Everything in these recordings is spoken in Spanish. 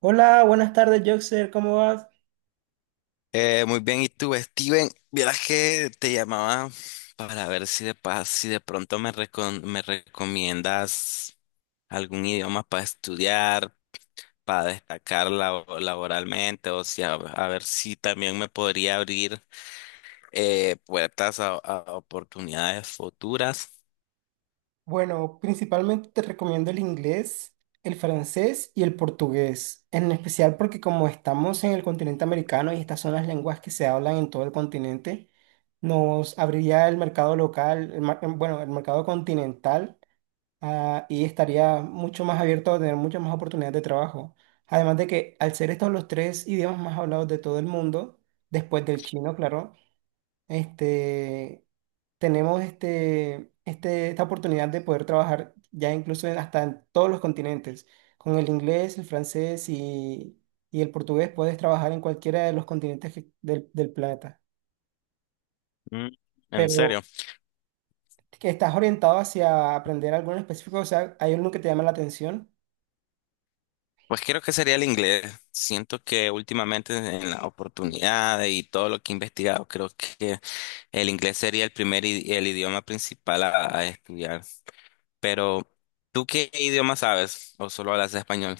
Hola, buenas tardes, Joxer, ¿cómo vas? Muy bien, ¿y tú, Steven? Vieras que te llamaba para ver si de pronto me recomiendas algún idioma para estudiar, para destacar laboralmente, o sea, a ver si también me podría abrir puertas a oportunidades futuras. Bueno, principalmente te recomiendo el inglés, el francés y el portugués, en especial porque como estamos en el continente americano y estas son las lenguas que se hablan en todo el continente, nos abriría el mercado local, bueno, el mercado continental, ah, y estaría mucho más abierto a tener muchas más oportunidades de trabajo. Además de que al ser estos los tres idiomas más hablados de todo el mundo, después del chino, claro, este... tenemos esta oportunidad de poder trabajar ya incluso hasta en todos los continentes. Con el inglés, el francés y el portugués puedes trabajar en cualquiera de los continentes del planeta. Mm, ¿En Pero serio? que estás orientado hacia aprender algo en específico, o sea, ¿hay alguno que te llama la atención? Pues creo que sería el inglés. Siento que últimamente en las oportunidades y todo lo que he investigado, creo que el inglés sería el idioma principal a estudiar. Pero, ¿tú qué idioma sabes? ¿O solo hablas español?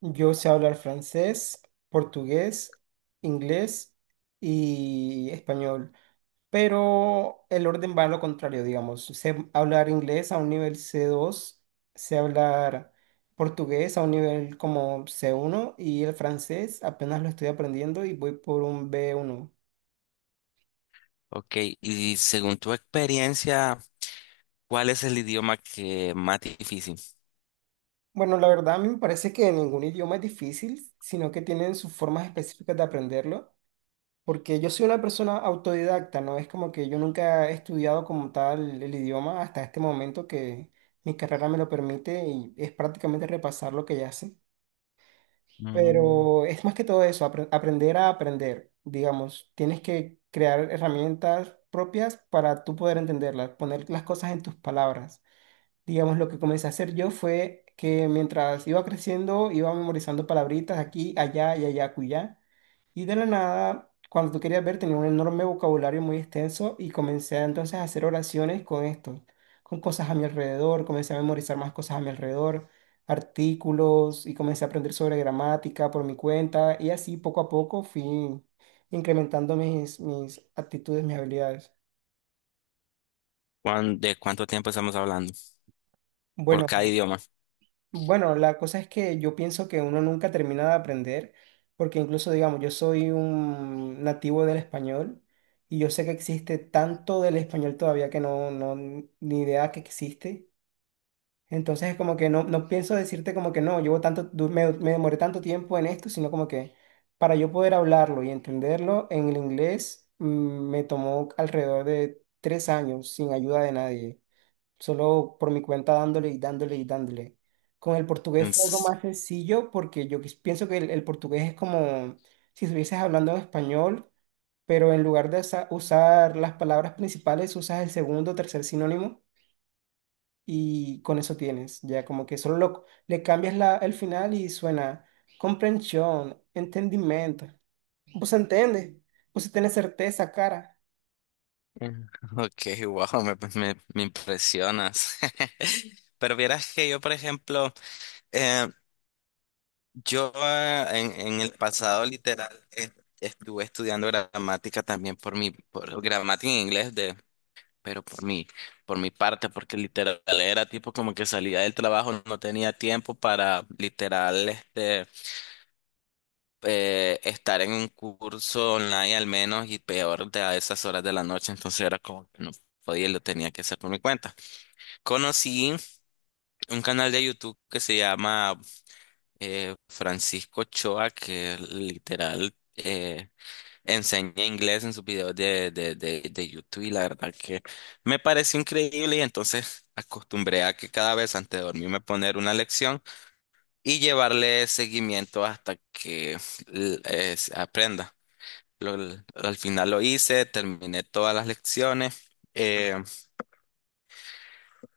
Yo sé hablar francés, portugués, inglés y español, pero el orden va a lo contrario, digamos. Sé hablar inglés a un nivel C2, sé hablar portugués a un nivel como C1, y el francés apenas lo estoy aprendiendo y voy por un B1. Ok, y según tu experiencia, ¿cuál es el idioma que más difícil? Bueno, la verdad a mí me parece que ningún idioma es difícil, sino que tienen sus formas específicas de aprenderlo, porque yo soy una persona autodidacta, ¿no? Es como que yo nunca he estudiado como tal el idioma hasta este momento que mi carrera me lo permite y es prácticamente repasar lo que ya sé. Pero es más que todo eso, aprender a aprender, digamos. Tienes que crear herramientas propias para tú poder entenderlas, poner las cosas en tus palabras. Digamos, lo que comencé a hacer yo fue que mientras iba creciendo, iba memorizando palabritas aquí, allá y allá, cuyá. Y de la nada, cuando tú querías ver, tenía un enorme vocabulario muy extenso y comencé entonces a hacer oraciones con esto, con cosas a mi alrededor, comencé a memorizar más cosas a mi alrededor, artículos y comencé a aprender sobre gramática por mi cuenta y así poco a poco fui incrementando mis actitudes, mis habilidades. ¿De cuánto tiempo estamos hablando por Bueno, cada idioma? Bueno, la cosa es que yo pienso que uno nunca termina de aprender, porque incluso, digamos, yo soy un nativo del español y yo sé que existe tanto del español todavía que no, no, ni idea que existe. Entonces es como que no, no pienso decirte como que no, llevo tanto, me demoré tanto tiempo en esto, sino como que para yo poder hablarlo y entenderlo en el inglés, me tomó alrededor de 3 años sin ayuda de nadie, solo por mi cuenta dándole y dándole y dándole. Con el portugués Mm, fue algo s- más sencillo porque yo pienso que el portugués es como si estuvieses hablando en español, pero en lugar de usar las palabras principales, usas el segundo o tercer sinónimo y con eso tienes, ya como que solo le cambias la, el final y suena comprensión, entendimiento. Pues entiende, pues si tienes certeza, cara. mm, Ok, wow, me impresionas. Pero vieras que yo, por ejemplo, yo en el pasado literal, estuve estudiando gramática también por mi, por gramática en inglés pero por mi parte, porque literal era tipo como que salía del trabajo, no tenía tiempo para literal estar en un curso online al menos y peor de a esas horas de la noche, entonces era como que no podía, y lo tenía que hacer por mi cuenta. Conocí un canal de YouTube que se llama Francisco Ochoa, que literal enseña inglés en sus videos de YouTube, y la verdad que me pareció increíble, y entonces acostumbré a que cada vez antes de dormirme poner una lección y llevarle seguimiento hasta que se aprenda. Al final lo hice, terminé todas las lecciones. eh,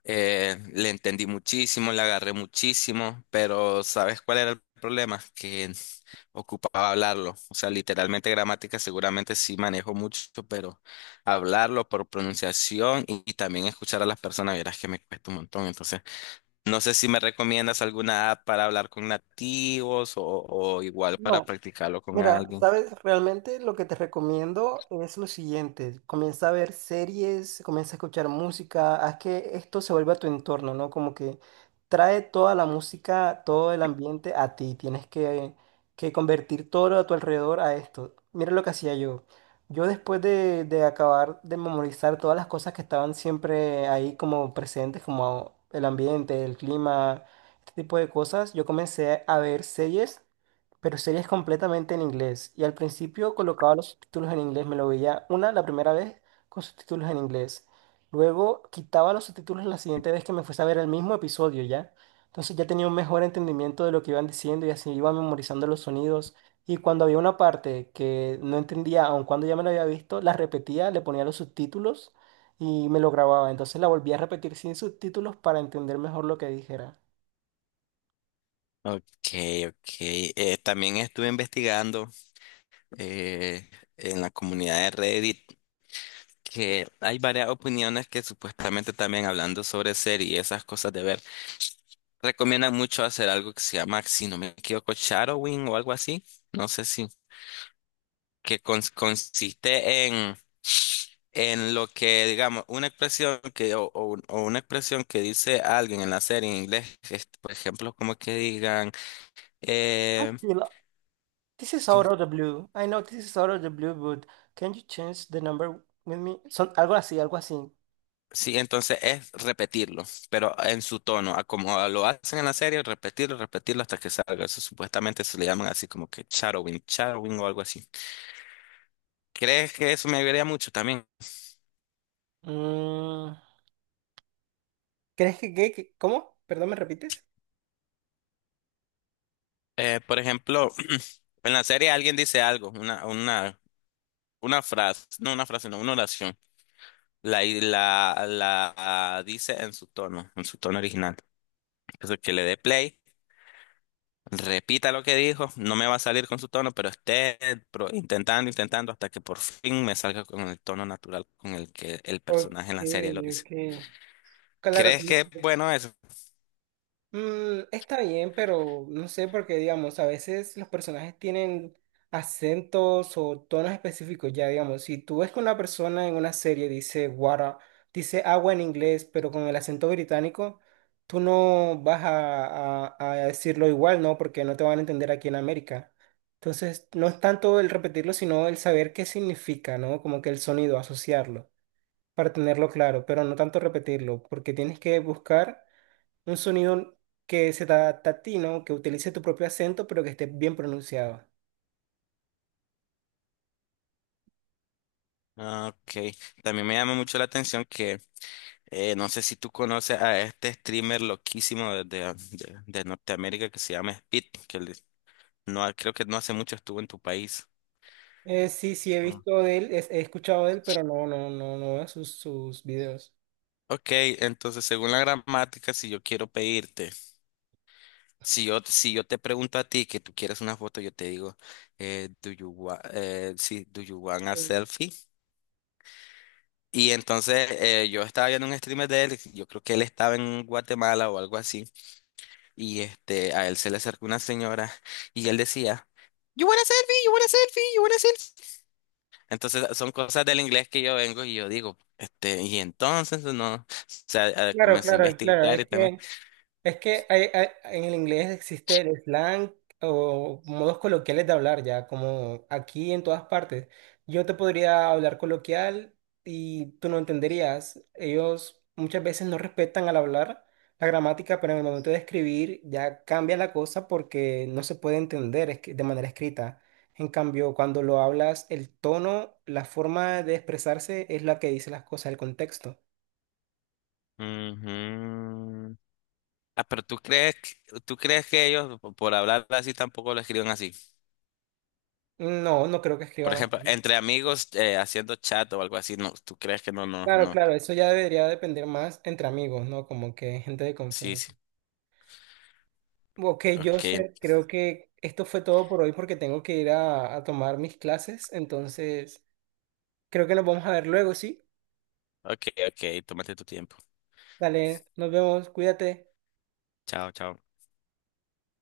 Le entendí muchísimo, le agarré muchísimo, pero ¿sabes cuál era el problema? Que ocupaba hablarlo. O sea, literalmente gramática seguramente sí manejo mucho, pero hablarlo por pronunciación y también escuchar a las personas, verás que me cuesta un montón. Entonces, no sé si me recomiendas alguna app para hablar con nativos o igual para practicarlo con Mira, alguien. sabes, realmente lo que te recomiendo es lo siguiente. Comienza a ver series, comienza a escuchar música, haz que esto se vuelva a tu entorno, ¿no? Como que trae toda la música, todo el ambiente a ti. Tienes que convertir todo a tu alrededor a esto. Mira lo que hacía yo. Yo después de acabar de memorizar todas las cosas que estaban siempre ahí como presentes, como el ambiente, el clima, este tipo de cosas, yo comencé a ver series pero series completamente en inglés. Y al principio colocaba los subtítulos en inglés, me lo veía una la primera vez con subtítulos en inglés. Luego quitaba los subtítulos la siguiente vez que me fuese a ver el mismo episodio ya. Entonces ya tenía un mejor entendimiento de lo que iban diciendo y así iba memorizando los sonidos. Y cuando había una parte que no entendía, aun cuando ya me la había visto, la repetía, le ponía los subtítulos y me lo grababa. Entonces la volvía a repetir sin subtítulos para entender mejor lo que dijera. Ok, ok. También estuve investigando, eh, en la comunidad de Reddit, que hay varias opiniones que supuestamente también hablando sobre series y esas cosas de ver, recomiendan mucho hacer algo que se llama, si no me equivoco, shadowing o algo así, no sé si, consiste en lo que, digamos, una expresión que, o una expresión que dice alguien en la serie en inglés, es, por ejemplo, como que digan, eh, This is out of the blue. I know this is out of the blue, but can you change the number with me? Son algo así, algo así. sí, entonces es repetirlo, pero en su tono, a como lo hacen en la serie, repetirlo, repetirlo hasta que salga. Eso supuestamente se le llaman así como que shadowing, shadowing o algo así. ¿Crees que eso me ayudaría mucho también? Mm, ¿crees cómo? Perdón, ¿me repites? Por ejemplo, en la serie alguien dice algo, una frase, no una frase, no, una oración. La dice en su tono original. Entonces que le dé play, repita lo que dijo, no me va a salir con su tono, pero esté intentando hasta que por fin me salga con el tono natural con el que el Ok, personaje en la serie lo dice. ok. Claro, ¿Crees ¿cómo? que es bueno eso? Mm, está bien, pero no sé, porque digamos, a veces los personajes tienen acentos o tonos específicos, ya digamos, si tú ves que una persona en una serie dice water, dice agua en inglés, pero con el acento británico, tú no vas a decirlo igual, ¿no? Porque no te van a entender aquí en América. Entonces, no es tanto el repetirlo, sino el saber qué significa, ¿no? Como que el sonido, asociarlo, para tenerlo claro, pero no tanto repetirlo, porque tienes que buscar. Un sonido que se te adapta a ti, ¿no? Que utilice tu propio acento, pero que esté bien pronunciado. Ah, ok, también me llama mucho la atención que no sé si tú conoces a este streamer loquísimo de Norteamérica que se llama Speed, que no, creo que no hace mucho estuvo en tu país. Sí, sí, he Ah. visto de él, he escuchado de él, pero no, no, no, no veo sus videos. Ok, entonces según la gramática, si yo quiero pedirte, si yo te pregunto a ti que tú quieres una foto, yo te digo, eh, do you want, do you want a Mm. selfie? Y entonces yo estaba viendo un streamer de él, yo creo que él estaba en Guatemala o algo así, y este, a él se le acercó una señora y él decía, you want a selfie, you want a selfie, you want a selfie. Entonces son cosas del inglés que yo vengo y yo digo, este, y entonces no, o sea, Claro, comencé a claro, claro. investigar y Es también. que Es que en el inglés existe el slang o modos coloquiales de hablar ya, como aquí en todas partes. Yo te podría hablar coloquial y tú no entenderías. Ellos muchas veces no respetan al hablar la gramática, pero en el momento de escribir ya cambia la cosa porque no se puede entender de manera escrita. En cambio, cuando lo hablas, el tono, la forma de expresarse es la que dice las cosas, el contexto. Ujú. Ah, pero tú crees, tú crees que ellos por hablar así tampoco lo escriben así. No, no creo que Por escriban. ejemplo, entre amigos, haciendo chat o algo así, no, tú crees que no, no, Claro, no. claro, eso ya debería depender más entre amigos, ¿no? Como que gente de Sí, confianza. sí. Ok, Ok, Joseph, creo que esto fue todo por hoy porque tengo que ir a tomar mis clases, entonces creo que nos vamos a ver luego, ¿sí? ok, ok, tómate tu tiempo. Dale, nos vemos, cuídate. Chao, chao.